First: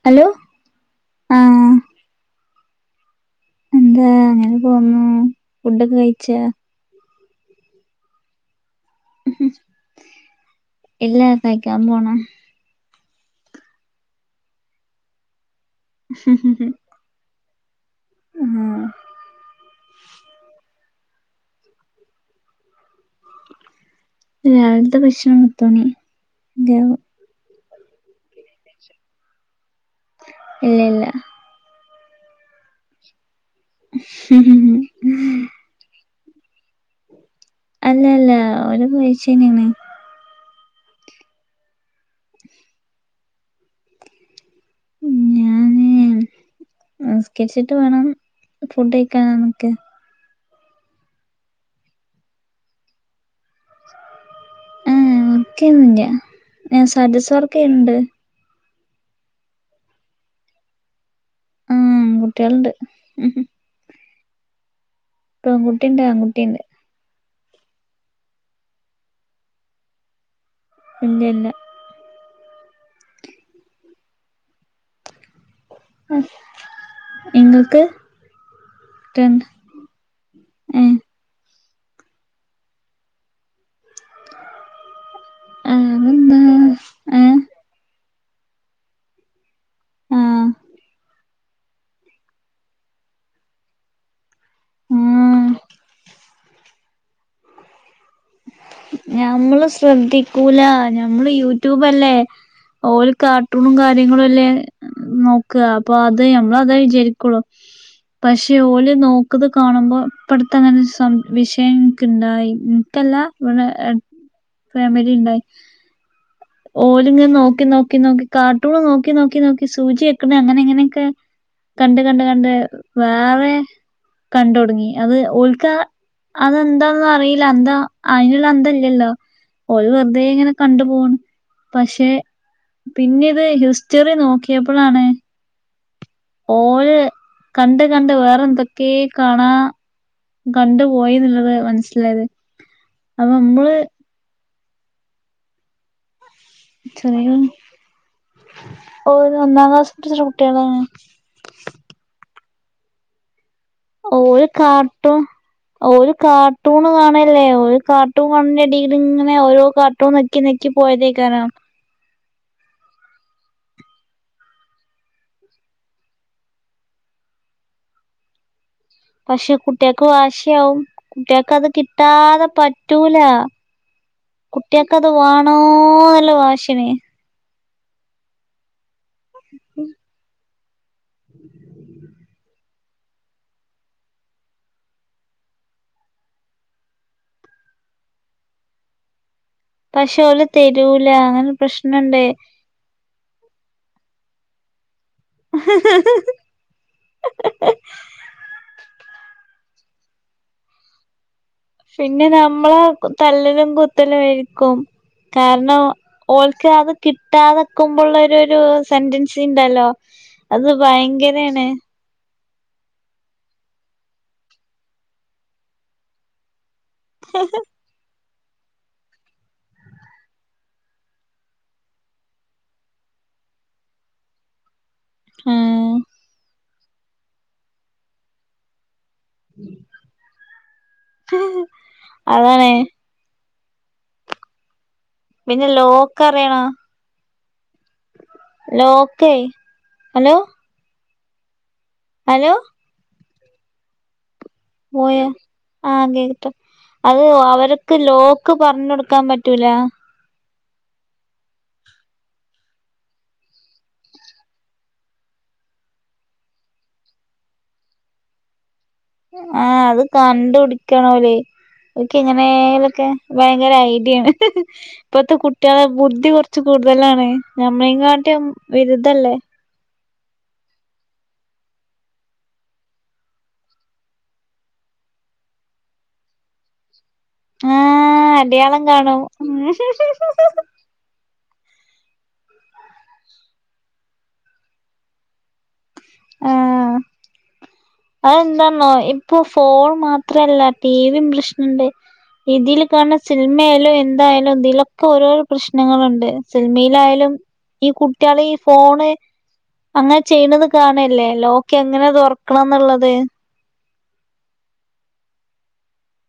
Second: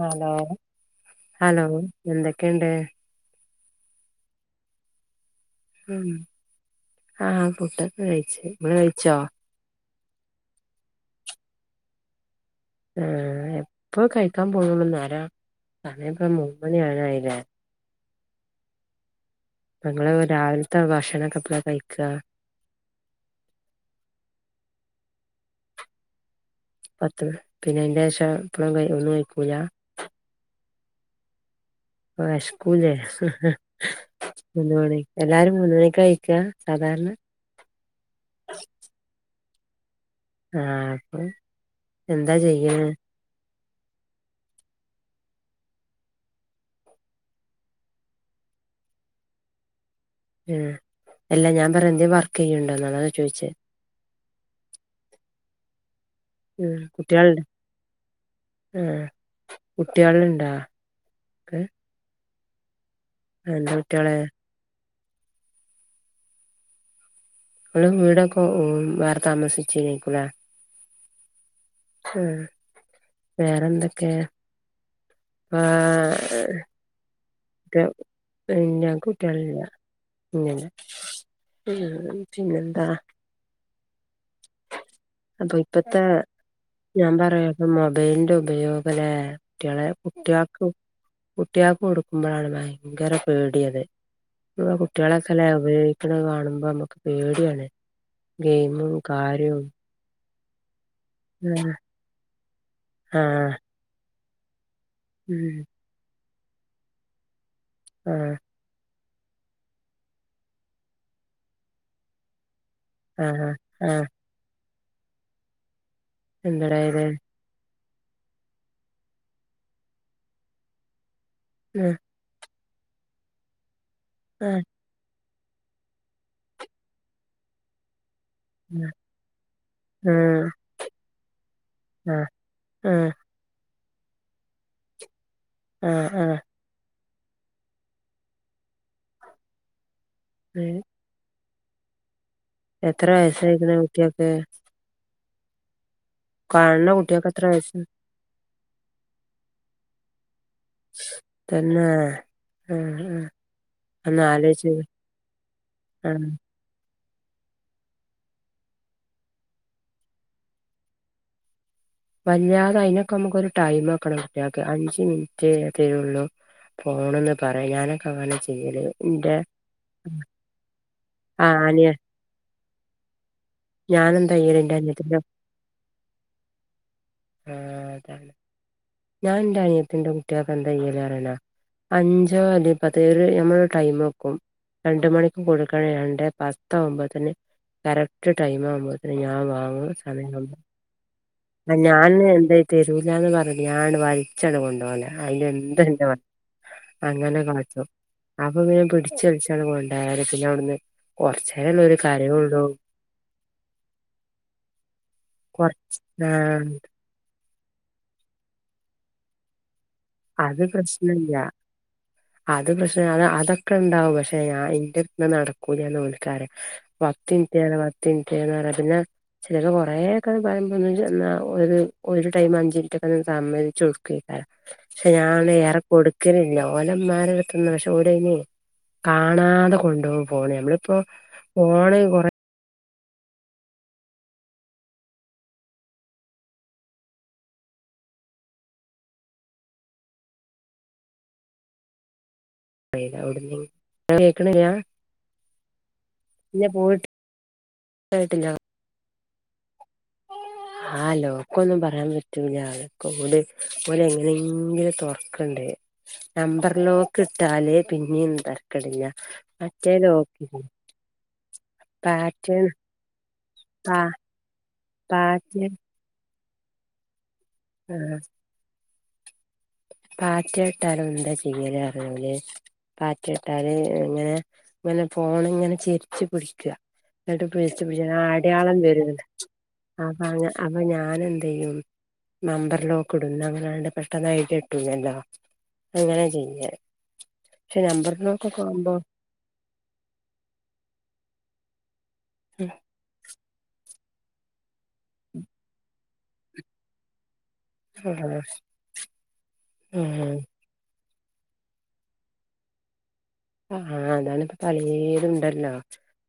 Hello hello ആഹ് എന്തൊക്കെയുണ്ട് എന്താ അങ്ങനെ പോന്നു ഫുഡൊക്കെ ഉം കഴിച്ചാ ആഹ് ഫുഡൊക്കെ കഴിച്ചു ഇങ്ങള് കഴിച്ചോ ഇല്ലാ കായിക്കാ പോണ് ഏഹ് എപ്പ കഴിക്കാൻ പോന്ന നേര സമയപ്പ മൂന്നുമണിയ അവറയില്ലേ ആഹ് നങ്ങള് രാവിൽത്തെ ഭക്ഷണകെപ്പളകഴിക്ക രാവിലത്തെ ഭക്ഷണം പത്തുണിയ പത്ത് പിന്നെ അന്റെശം ഇപ്പഴം ക ഒന്നും കഴിക്കൂല ഇല്ലില്ലാ ഓ വേഷക്കുലെ മൂന്ന മണി എല്ലാരും മൂന്ന മണിക്കഴ [unintelligible] സാധാരണ അല്ല അല്ല ഒരു പഴച്ചനന ആഹ് അപ്പൊ എന്താ ചെയ്യണേ സ്കരിച്ചിട്ട് വേണം ഫുഡ് കഴക്കാനന്നൊക്കെ ഏഹ് എല്ലാ ഞാൻ പറ എന്തേ വർക്ക് ചെയ്യണ്ടോ എന്നാണാ ചോദിച്ചെ ആഹ് ഒക്കെയന്നില്ല ഉം ഞാൻ സ്റ്റാറ്റസ് കുട്ടികള്ണ്ട് വർക്ക് ചെയ്യ്ണ്ട് ആഹ് കുട്രളുണ്ടാ മ് കുട്ട്വള്ണ്ട് അൻ്റെ കുട്വാളെ പെൺകുട്ടിയുണ്ട് ആൺകുട്ടിയുണ്ട് ഇപ്പളും വീടൊക്കെ വേറെ താമസിച്ചീനേക്കൂലെ ഇല്ല ഇല്ല ഉം വേറെന്തൊക്കെയ [unintelligible] നിങ്ങൾക്ക് റ്റ ഞക്കു കുട്ടളില്ല ഇങ്ങനെ ഏഹ് ആഹ് പിന്നെ എന്താ [unintelligible] അപ്പൊ ഇപ്പത്തെ അതെന്താ ഞാൻ ഏഹ് പറയാപ്പ മൊബൈയിലി ന്റെ ഉപയോഗല്ലേ കുട്വളെ ആഹ് കുട്വൾക്ക് കുട്ടിയേക്ക് കൊടുക്കുമ്പോഴാണ് ഭയങ്കര പേടിയത് നമ്മ കുട്ടികളൊക്കെ ല്ലേ ആഹ് ഉപയോഗിക്ക്ണ കാണുമ്പോ നമ്മുക്ക് പേടിയാണ് ഗെയിമും കാര്യവും. ക്കൂല. ഞമ്മള് യൂട്യൂബ് അല്ലേ ഓല് ആ കാർട്ടൂണും കാര്യങ്ങളും അല്ലേ. നോക്ക. ഉം അപ്പൊ അത് നമ്മള് അതാ വിചരിക്കുള്ളൂ. ആ പക്ഷേ ഓല് നോ ക്ക്ത് കാണുമ്പോ ഇപ്പടുത്തങ്ങനെ ഒര് സം വിഷയന്ക്ക് ഇണ്ടായി. ഇൻക്കല്ലാ ആ, ആ. ഫാമിലീ ഇണ്ടായി. എന്തടാ ഇത് ഓല്‌ങ്ങനെ നോക്കി നോ ക്കി നോക്കി, കാർട്ടൂൺ നോക്കി, നോക്കി, നോക്കി സൂചി വെക്ക്ണങ്ങനെ ഇങ്ങനെക്കെ ആ കണ്ട് കണ്ട്, കണ്ട്, വേറേ ആ കണ്ട് ഒടങ്ങി അത് ഓൽക്കാ അതെന്താന്ന് അറീല അന്തം അയ്ന്ള്ള അന്തല്ല്യല്ലോ. ഓല് ആ വെറ്തേങ്ങനെ കണ്ടു പോണ്. പക്ഷെ ആ ആ പിന്നെ ഇത് ഹിസ്റ്ററി നോക്കിയപ്പളാണ് ആഹ് ആഹ് ഓല് കണ്ട് കണ്ട് വേറെ എന്തൊക്കേ കാണാ കണ്ട് പോയീന്ന്ള്ളത് മനസ്സിലായത് എത്ര അപ്പൊ നമ്മള് വയസായിക്ക്ണ് കുട്ട്യോക്ക്? കാണ് ണ കുട്ട്യോക്കെത്രേ വയസ്? ഓ [unintelligible] ഒന്നാം ക്ലാസ് [unintelligible] തന്നേ ആ അ ഓല് കാർട്ടൂ ഓല് ആഹ് കാർട്ടൂണ് കാ ല്ലേ ഓല് കാർട്ടൂൺ കാണ്‌ണ ടീല്ങ്ങനെ ഓരോ കാർട്ടൂൺ നെക്കിനെക്കി പോയതേയ്ക്കാരം. വല്ലാതെ അയ്നൊക്കെ അമുക്കൊരു ടൈം വെക്കണം കുട്ട്യോൾക്ക് അഞ്ച് മിനിറ്റേ തരൊള്ളൂ പോണംന്ന് പറ്യാ ഞാനൊക്കെ അങ്ങനെ ചെയ്യല്. ഇന്റെ പക്ഷെ കുട്ട്യേക്ക് വാശിയാവും കുട്ട്യേക്ക് ആഹ് അത് അനിയ കിട്ടാതെ പറ്റൂലാ. ഞാനെന്താ ചെയ്യല് ഇന്റെ കുട്ടിയേക്കത് അനിയത്തിന്റെ വാണോന്ന്ള്ള വാശ്യാണ്. ആ അതാണ്. ഞാൻ ഇൻ്റെ അനിയത്തിൻ്റെ കുട്യേക്ക് എന്താ ചിയ യ്യാറ്യണോ അഞ്ചോ അല്ലെ പത് ഒര ഞമ്മള് ഒരു ടൈം വെക്കും. രണ്ടുമണിക്ക് കൊട്ക്കണെ രണ്ടേ ആവുമ്പോത്ത്ന് കറക്റ്റ് ടൈമാവാമ്പോത്ത്ന് ഞാൻ വാ പക്ഷെ ഓല് [unintelligible] തരൂല അങ്ങനെ ഞാൻ പ്രശ്നണ്ട് എന്താ തരൂലാന്ന് പറഞ്ഞ്ട്ട് ഞാനാേ വൽച്ചാണ്ട് കൊണ്ടാേവലാ അയ്നെന്ത് അങ്ങനെ കളച്ചു അപ്പൊ പിന്നെ പിട് ച്ച്ൾച്ചാണ് കൊണ്ടേയത് പിന്നെ അവിടുന്ന് കൊർച്ചേരേയുള്ളൂ പിന്നെ കരയാെള്ളൂ നമ്മളെ [unintelligible] തല്ലലും കുത്തലും ആയിരിക്കും കാരണം കൊറച്ച് ആഹ് ഓൽക്കത് കി ട്ടാത്ക്ക്മ്പള്ളാെരുരു സെന്റൻസിണ്ടല്ലോ അത് ഭയങ്കരേണ് അത് പക്ഷേ അത് അതൊക്കെണ്ടാവും പക്ഷെ ഞാൻ ഇന്റെട്ത്ത് നടക്കൂലാന്ന് ഓൽക്കറ്യാ വത്ത് ഏതാ വത്തി കേന്നൊറെ പിന്നെ ചെൽപ കൊറേക്കെ പറിമ്പാെന്ന് ന്ന് ഒര് ഒരു ടൈമ് അഞ്ചിൻറ്റൊക്കെര് സമ്മതിച്ചൊട്ക്കെയ്ക്കാരം പക്ഷെ ഞാന് ഏറെ ഉം കൊട്ക്കലില്ല ഓലന്മാരെടുത്ത്ന്ന് പക്ഷെ ഓലയ്ഞ്ഞേ കാണാതെ കൊണ്ടോകും ഫോണ് നമ്മളിപ്പോ ഫോണ് കൊറേ അതാണ് പിന്നെ ലോക്കറിയാ ലോക്കേ ഹലോ ഹലോ അവി [unintelligible] പോയ ആ [unintelligible] പിന്നെ അത് അവര്ക്ക് പോയിട്ടായിട്ടില്ല ലോക്ക് പറഞ്ഞാെട്ക്കാം പ റ്റൂലാ ആഹലോക്കൊന്നും പറയാൻ പറ്റൂല്ല അതൊക്കെ ഓല് ഓലെങ്ങനെയെങ്കിലും തൊർ ക്ക്ണ്ട് നമ്പർ ലോക്ക്ട്ടാല് പിന്നിം ന്തര് ആ അത് കണ്ട്പുടിക്കാണോലേ ഒക്കെ പാറ്റേൺ എങ്ങനെലൊക്കെ ഭയങ്കര പാ ഐഡിയാണ് ഇപ്പത്തെ പാറ്റേൺ കുട്ടികളെ ബുദ്ധി കൊർ ച്ച് കൂട്തലാണെ ഞമ്മളെങ്ങാട്ട്യും വിരുതല്ലേ പാറ്റാട്ടാലും എന്താ ചെയ്യല് അറ്യോല് പാറ്റിട്ടാല് ങ്ങനെ ങ്ങനെ ഫോണിങ്ങനെ ചെരിച്ച് പിടിക്ക ന്നട്ട് ച്ച ആഹ് അടയാളം വരും കാണും അപ്പ അങ്ങ് അപ്പൊ ഞൻ എന് യും നമ്പർ ലോക്ക് ഇടും ന്ന അങ്ങനങ്ങ് പെട്ടെന്നങ്ങ് ഐഡിയ ട്ടൂലല്ലോ അങ്ങനെ ചെയ്യ ആഹ് നമ്പർ ലോക്കൊക്കെ അതെന്താന്നോ ആവുമ്പോ ഇപ്പൊ ഫോൺ മാത്രല്ല ടിവി പ്രശ്നണ്ട് ഇതിൽ കാണ സിൽമായാലും എന്തായാലും ഇതിലൊക്കെ ഓരോരോ പ്രശ്നങ്ങളുണ്ട് സിൽമിലായാലും ഈ കുട്ടികള ഈ ഫോണ് അങ്ങനെ ആ ചെയ്യുന്നത് കാണ ല്ലേ ലോക്ക് എങ്ങനെ തുറക്കണംന്നുള്ളത് ആഹ് അതാണ പലേതുണ്ടല്ലോ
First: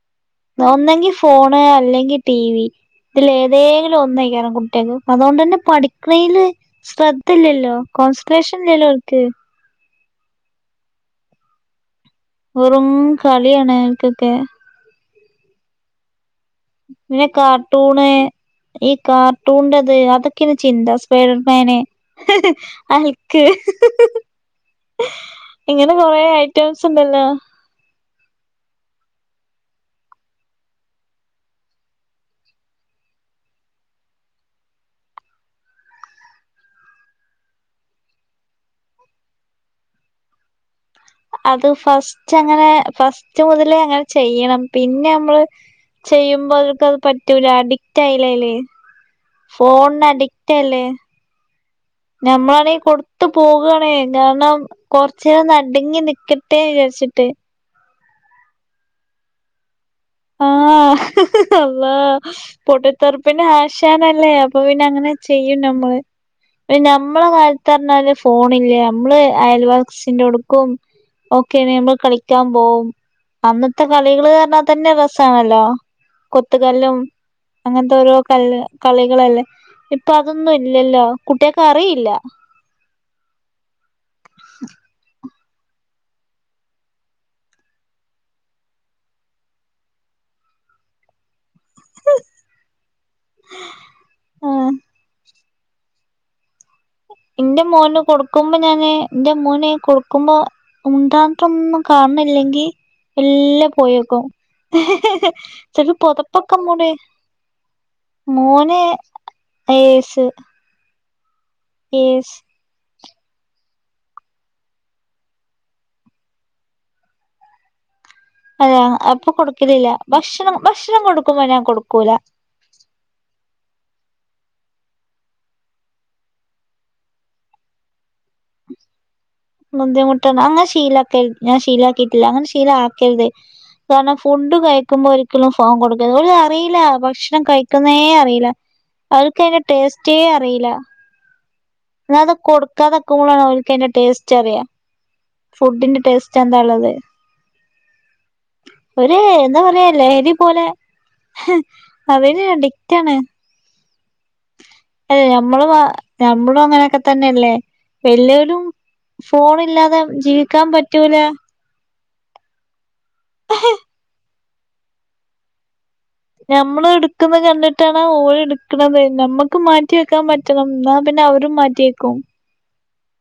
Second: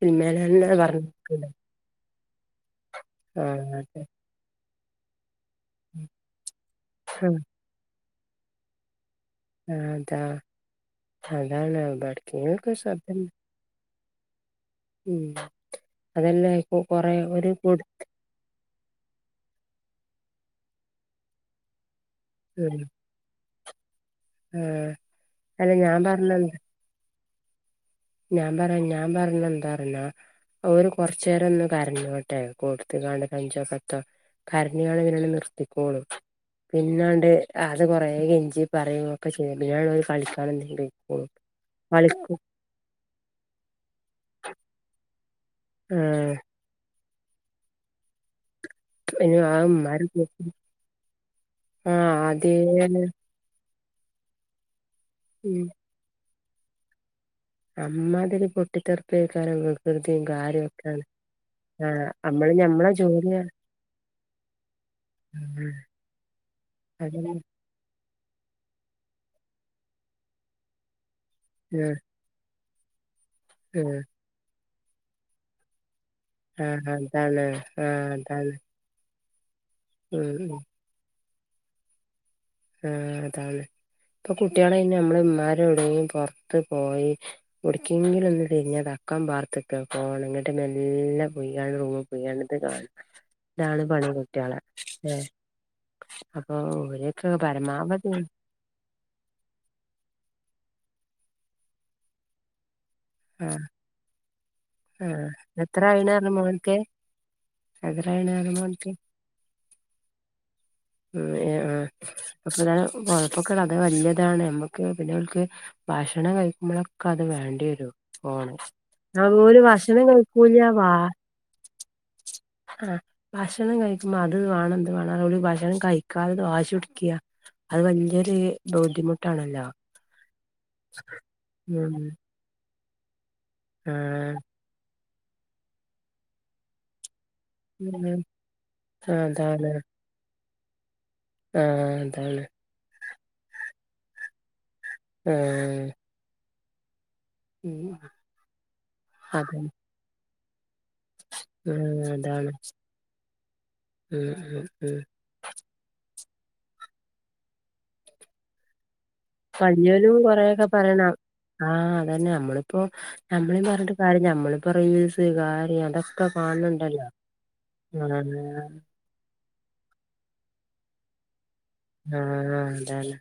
സിനിമേലെന്നെ ഒന്നെങ്കി പറഞ്ഞിട്ടുണ്ട് ഫോണ് അല്ലെങ്കിൽ ടി വി ഇതിൽ ആഹ് ഏതെങ്കിലും അതെ. ഒന്നെക്കാരം കുട്ട് അതൊണ്ടേനെ ഉം. പഠിക്കണൽ ശ്രദ്ധ ഇല്ലല്ലോ കോൺസെട്രേഷൻ ഇല്ലല്ലോ ഓൽക്ക്‌ ആ അതാ എവ്ട്ക്കേലൊക്കെ വെറും ശബ്ദം കളിയാണ് കൊക്കെ ഉം അതല്ല ഇപ്പൊ കൊറേ ന്നെ ഒരു കുട് കാർട്ടൂണ് ഈ കാർട്ടൂണന്റെ ത് അതൊക്കേണ് ചിന്ത സ്പൈഡർമാന് ഉം ഹൾക് ആഹ് അല്ല ഇങ്ങനെ ഞാൻ കൊറെ പറഞ്ഞെന്താ ഐറ്റംസ് ണ്ടല്ലോ ഞാൻ പറ ഞാൻ പറഞ്ഞ ന്താന്ന് അറിയോ ഓര് കൊറച്ചേരൊന്ന് കരഞ്ഞോട്ടെ കൊടുത്തുകാണ്ട് കഞ്ചോ സത്തോ കരഞുകൊണ്ട് വിനെ നിർത്തിക്കോളും പിന്നാണ്ട് അത് കൊറ കൊഞ്ചി പറയൊക്കെ ചെയ്യും പിന്ന ങ്ങാണ്ട് ഓല് കളിക്കാനെന്തെങ്കിലും പോയ് അത് ഫസ്റ്റ് അങ്ങനെ ഫസ്റ്റ് മുതലേ അങ്ങനെ ചെയ്യണം പിന്നെ നമ്മള് ആഹ് ചെയ്യുമ്പോ അവൽക്ക് അത് പറ്റൂല അഡിക്റ്റ് ആയില്ലേ അയില് പിന്നെ ആ ഇമ്മാര് ഫോൺന് അഡിക്റ്റ് അല്ലേ ആഹ് ഞമ്മലാണേൽ അതേന്ന് കൊടുത്തു പോകാണേ കാരണം കൊറച്ച നേരം ഉം ആട്ങ്ങി നിക്കട്ട ട്ടേ ചാര്ചിട്ട് അമ്മാതിരി പൊട്ടിത്തെറ്പ്പേക്കാരം ആഹ അള്ളാ ആഹ് നമ്മള് ഞമ്മളെ ജോലിയാ പൊട്ടത്തെറപ്പന്നെ ആശാനല്ലേ അപ്പൊ പിന്നെ ങ്ങനെ ചെയ്യും നമ്മള് നമ്മള അതന്നെ കാലത്തറ്ഞ്ഞാല് ഫ് ഫോണില്ലേ നമ്മള് അയൽവാക്സിന്റോട്ക്കും ഓക്കെ നമ്മള് ആഹ് കളിക്കാൻ പോകും അന്നത്തെ കളികള് അർഞ്ഞാതന്നെ രസാണല്ലോ ആഹ് ആഹ് കൊത്തുകല്ലും അതാണ് അങ്ങനത്തെ ആഹ് ഓരോ അതാണ് കല് കളികളല്ലേ ഇപ്പൊ ഉം അതൊന്നും ഇല്ലല്ലോ കുട്ടിയകറില്ല ആഹ അതാണ് ഇപ്പൊ കുട്ടികള അയിന് മ്മള് മ്മാര് വിടെന് പൊർത്ത് പോയി എടക്കെങ്കിലൊന്ന് തിര്ഞ്ഞ തക്കം പാർത്ത്ക്ക ഫോണ് ങ്ങട്ട് [unintelligible] മേല്ല പൊയ്കണ്ട് റൂമി പൊയ്ക്കണ്ട് ത് കാണ ഇതാണ് പണി കുട്ടിയള ആഹ് ഏ അപ്പൊ ന്റെ മോന് പരമാവധി കൊടുക്കുമ്പോ ഞാന് എന്റെ മോന് കൊടുക്കുമ്പോ മുണ്ടാട്ടൊന്നും കാണ് ണില്ലെങ്കി ആഹ് ല്ലെ പോയൊക്കും ആഹ് ച്ചി എത്രായിണ് പറഞ്ഞ് പൊതുപോക്കെ മോൻക്ക് മൂടി മോന് [unintelligible] ഏസ് ഏ ആ [unintelligible] ഏസ് കുഴപ്പക്ക അത് വല്യതാണ് നമ്മുക്ക് പിന്നോല്ക് ഭക്ഷണം കഴിക്കുമ്പളോക്കെ അത് വേണ്ട്യരും അത അപ്പൊ കൊടുക്കലില്ല ഭക്ഷണം കഴിക്കൂല ഭക്ഷണം കൊടുക്കുമ്പോ ഞാൻ കൊടുക്കൂല ആ ഭക്ഷണം കഴിക്കുമ്പോ അത് വാണം ഇത് വാണം ഓല് ഭക്ഷണം കഴിക്കാതെ വാശുട് ക്ക്യ അത് വല്യൊരു ബുദ്ധിമുട്ടാണല്ലോ ബുദ്ധിമുട്ടാണ് അങ്ങനെ ശീലക്കരുത് ഞാൻ ഉം ഷീലക്കിട്ടില്ല അങ്ങനെ ശീലക്കരുത് കാരണം ആഹ് ഫുഡ് കഴിക്കുമ്പോ ഒരിക്കലും ഫോം കൊടുക്കരു ഓല് അറീല ഭഷ് ണം കഴിക്കുന്നേ ഉം അറീല അവൽകതിന്റെ അതാണ് ടേസ്റ്റേ അറീല ആഹ് ന്ന അത് അതാണ് കൊടുക്കാതെക്കുമ്പളാണ് ഓർക്കയ്ന്റെ ടേസ്റ്റ് അറിയാ ആഹ് ഫുഡിന്റെ ടേസ്റ്റ് എന്താള്ളത് ഉം ഒരു അതെ എന്താ പറയ ലഹരി പോലെ ഉം അവന് അതാണ് അഡിക്റ്റാണ് ഉം ഉം ഉം അതെ നമ്മളെ വ ഞമ്മളും അങ്ങനൊക്കെ തന്നെല്ലേ വല്യോരും ഫോണില്ലാതെ വല്ല്യോലും ജീവിക്കാൻ പറ്റൂല അന്നെ ഞമ്മള്പ്പോ ഞമ്മളിം പർഞ്ഞിട്ട് കാര്യം ഞമ്മളിപ്പ റീൽസ് കാര്യതൊ ഞമ്മള് ഇട്ക്ക്ന്ന കണ്ടിട്ടാണ് ആഹ് ഓല്ട്ക്ക്ണത് ഞമ്മ ക്ക് മാറ്റി വെക്കാൻ പറ്റണം ന്നാ പിന്നെ അവരും മാ ആ ആ അതാലേ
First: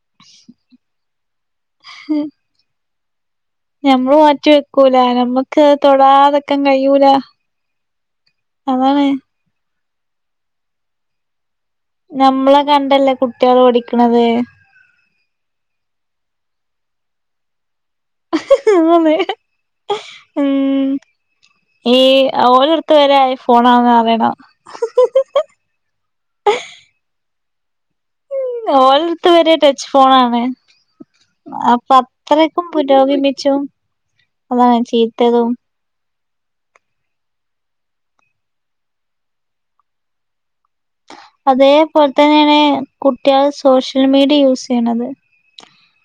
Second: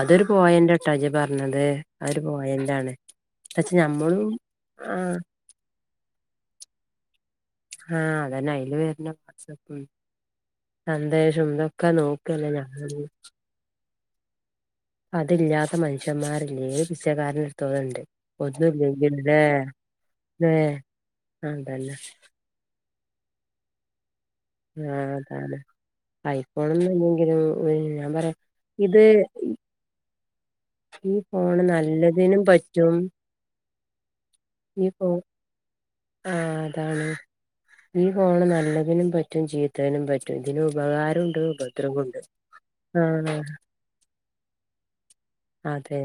അതൊരു പോയന്റാട്ടാ ഇജ്ജ് പറഞ്ഞത് അതാരു പോയന്റാണ് പക്ഷെ ഞമ്മള് ഞമ്മളും മാറ്റി വെക്കൂല ആഹ് ഞമ്മക്ക് തൊടാതക്കാൻ കയ്യുല ആ അതന്നെ അയ്ല് വര്ന്നാെക്കെ വാട്സാപ്പ് സന്ദേശുന്തം ഞമ്മളെ കണ്ടല്ലേ കുട്ട്യേള് പഠിക്ക്ണത് അതില്ലാത്ത മനുഷ്യന്മാരില്ലേ ഏത് പിച്ചകാരനും ന്ന്ണ്ട് ഒന്നുംല്ലെങ്കി അതാണ് ല്ലേ ല്ലേ ഉം അതന്നെ ഈ ഓലട്ത്ത് വരെ ഐഫോണാണന്ന് പറീണ ആഹഅതാണ് ഐഫോണാെന്നുല്ലെങ്കിലും ഏ പറയ് ഇത് ഓലടുത്ത് വരെ ടച്ച് ഫോണാണ് ഈ ഫോണ് അപ്പൊ നല്ലതിനും അത്രക്കും പറ്റും പുരോഗമിച്ചും അതാണ് ചീത്തതും ആ അതാണ് ഈ ഫോണ് നല്ലതിനും പറ്റും ചീത്തതിനും പറ്റും ഇതില് ഉപകാ അതേപോൽ തന്നെയാണ് ആഹ് കുട്ട്യാള് സോഷ്യൽ മീഡിയ യൂസെയ്യ്ണത് അതേ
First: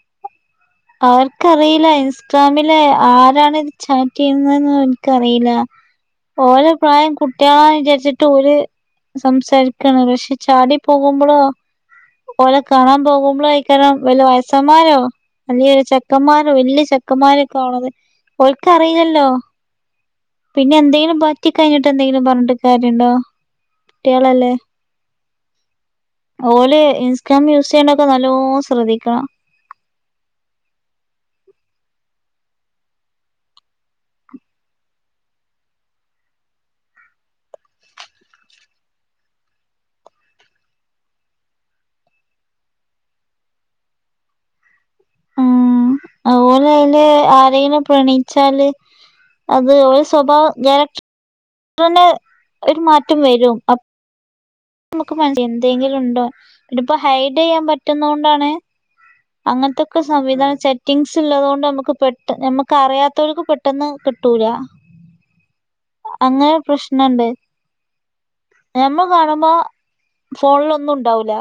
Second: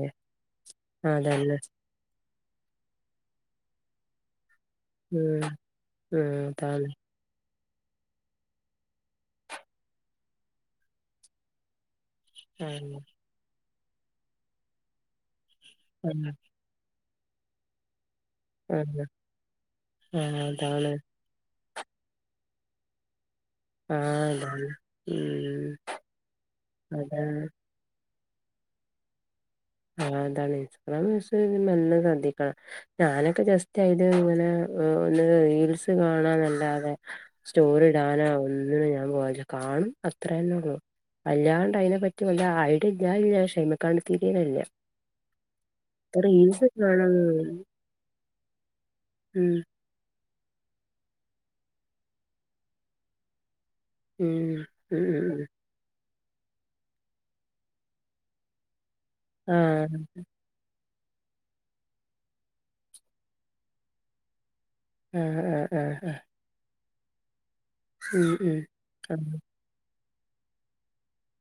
അവർക്കറിയില്ല ഇൻസ്റ്റാമില് ആരാണ് ഇത് ചാറ്റെയ്ന്നത് ന്ന്. ഉം എൻക്കറിയില്ല ഉം ഓലെ അതാണ് പ്രായം കുറ്റാന്ന് വിചാരിച്ചിട്ട് ഓല് സംസാരിക്കാണ് പക്ഷെ ചാടി പോകുമ്പോഴാേ ഓലെ കാണാൻ ആഹ് പോകുമ്പോളോയ്ക്കാരം വല്ല വയസ്സമ്മാരോ വല്ലിയൊരു ആഹ് ചെക്കന്മാർ വല്ല്യ ചെക്കന്മാരൊക്കെ ആണത് ഓല്ക് ആഹ് അറിയില്ലല്ലോ ആഹ് പിന്നെ അതാണ് എന്തെങ്കിലും പറ്റി കഴിഞ്ഞിട്ട് എന്തെങ്കിലും പറഞ്ഞിട്ട് കാര്യണ്ടോ കുട്ടികളല്ലേ ആഹ് ഉം ഓല് അതാണ് ഇൻസ്റ്റഗ്രാം യൂസ് ചെയ്യണൊക്കെ നല്ലോം ശ്രദ്ധിക്കണം ആഹ് അതാണ് ഇൻസ്റ്റഗ്രാം യൂസ് നല്ലോം ശ്രദ്ധിക്കണം ഞാനൊക്കെ ജസ്റ്റ് അയില് ഇങ്ങനെ ഒന്ന് റീൽസ് കാണാനല്ലാതെ സ്റ്റോറി ഇടാനാേ ഒന്നിനും ഞാൻ പോവലില്ല കാണും അത്രന്നെ ഒള്ളൂ അല്ലാണ്ട് അയിനെ പ്പറ്റി വല്ല ഐഡിയ ഇല്ലാഞ്ഞല്ലാ പക്ഷെ അയിമങ്ങക്കട്ട് തിരീണില്ല. ഉം റീൽസ് കാണാന് വച്ചാല് അത് ഒലെ സ്വഭാവം ഞാന് തോന് ഒരു മാറ്റം വരും അപ് ഉം ഉം നമുക്ക് ഉം മനസ് ഉം എന്തെങ്കിലും ഉണ്ടോ ഇത് ഇപ്പ ഹൈഡയ്യാൻ പറ്റുന്നോണ്ടാണ് ആഹ് അങ്ങൻതൊക്കെ സംവിധാനിച്ചെ കിങ്സ് ഇള്ളതോണ്ട് അമ്മക്ക് പെട്ട നമുക്ക് അറിയാത്തോൽക്ക് പെട്ടെന്ന് കിട്ടൂല ഉ ഉം ഉം ഉ ന്നണ്ട് ഉം ഉം ഫോണിലൊന്നും ഉണ്ടാവൂല്ല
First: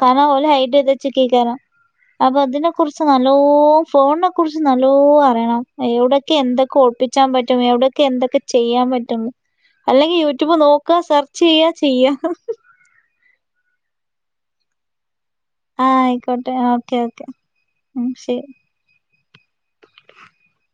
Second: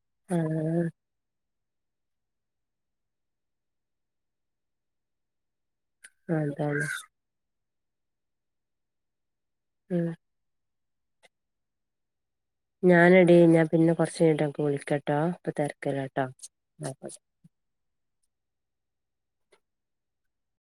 കാരണം ഓല് ഹൈഡ്യ്തച്ച് കെക്കാരം അപ്പൊ അതിനെ കുറിച്ച് നല്ലോം ഫോണിനെ കുറിച്ച് നല്ലോ അറിയണം. എവിടെക്കെ ആഹ് എന്തൊക്കെ അതാണ് ഒപ്പിച്ചാൻ പറ്റും എവിടയൊക്കെ എന്തൊക്കെ ചെയ്യാൻ പറ്റും ഉം അല്ലെങ്കി യൂട്യൂബ് നോക്കാ സെർചെയ്യാ ചെയ്യാ ഞാനടീ ഞാ പിന്നെ കൊറച്ചുകഴിഞ്ഞിട്ട് അനക്ക് വിളിക്കാ ആ ആയിക്കോട്ടെ ഓക്കെ ഓക്കെ ഉം ശരി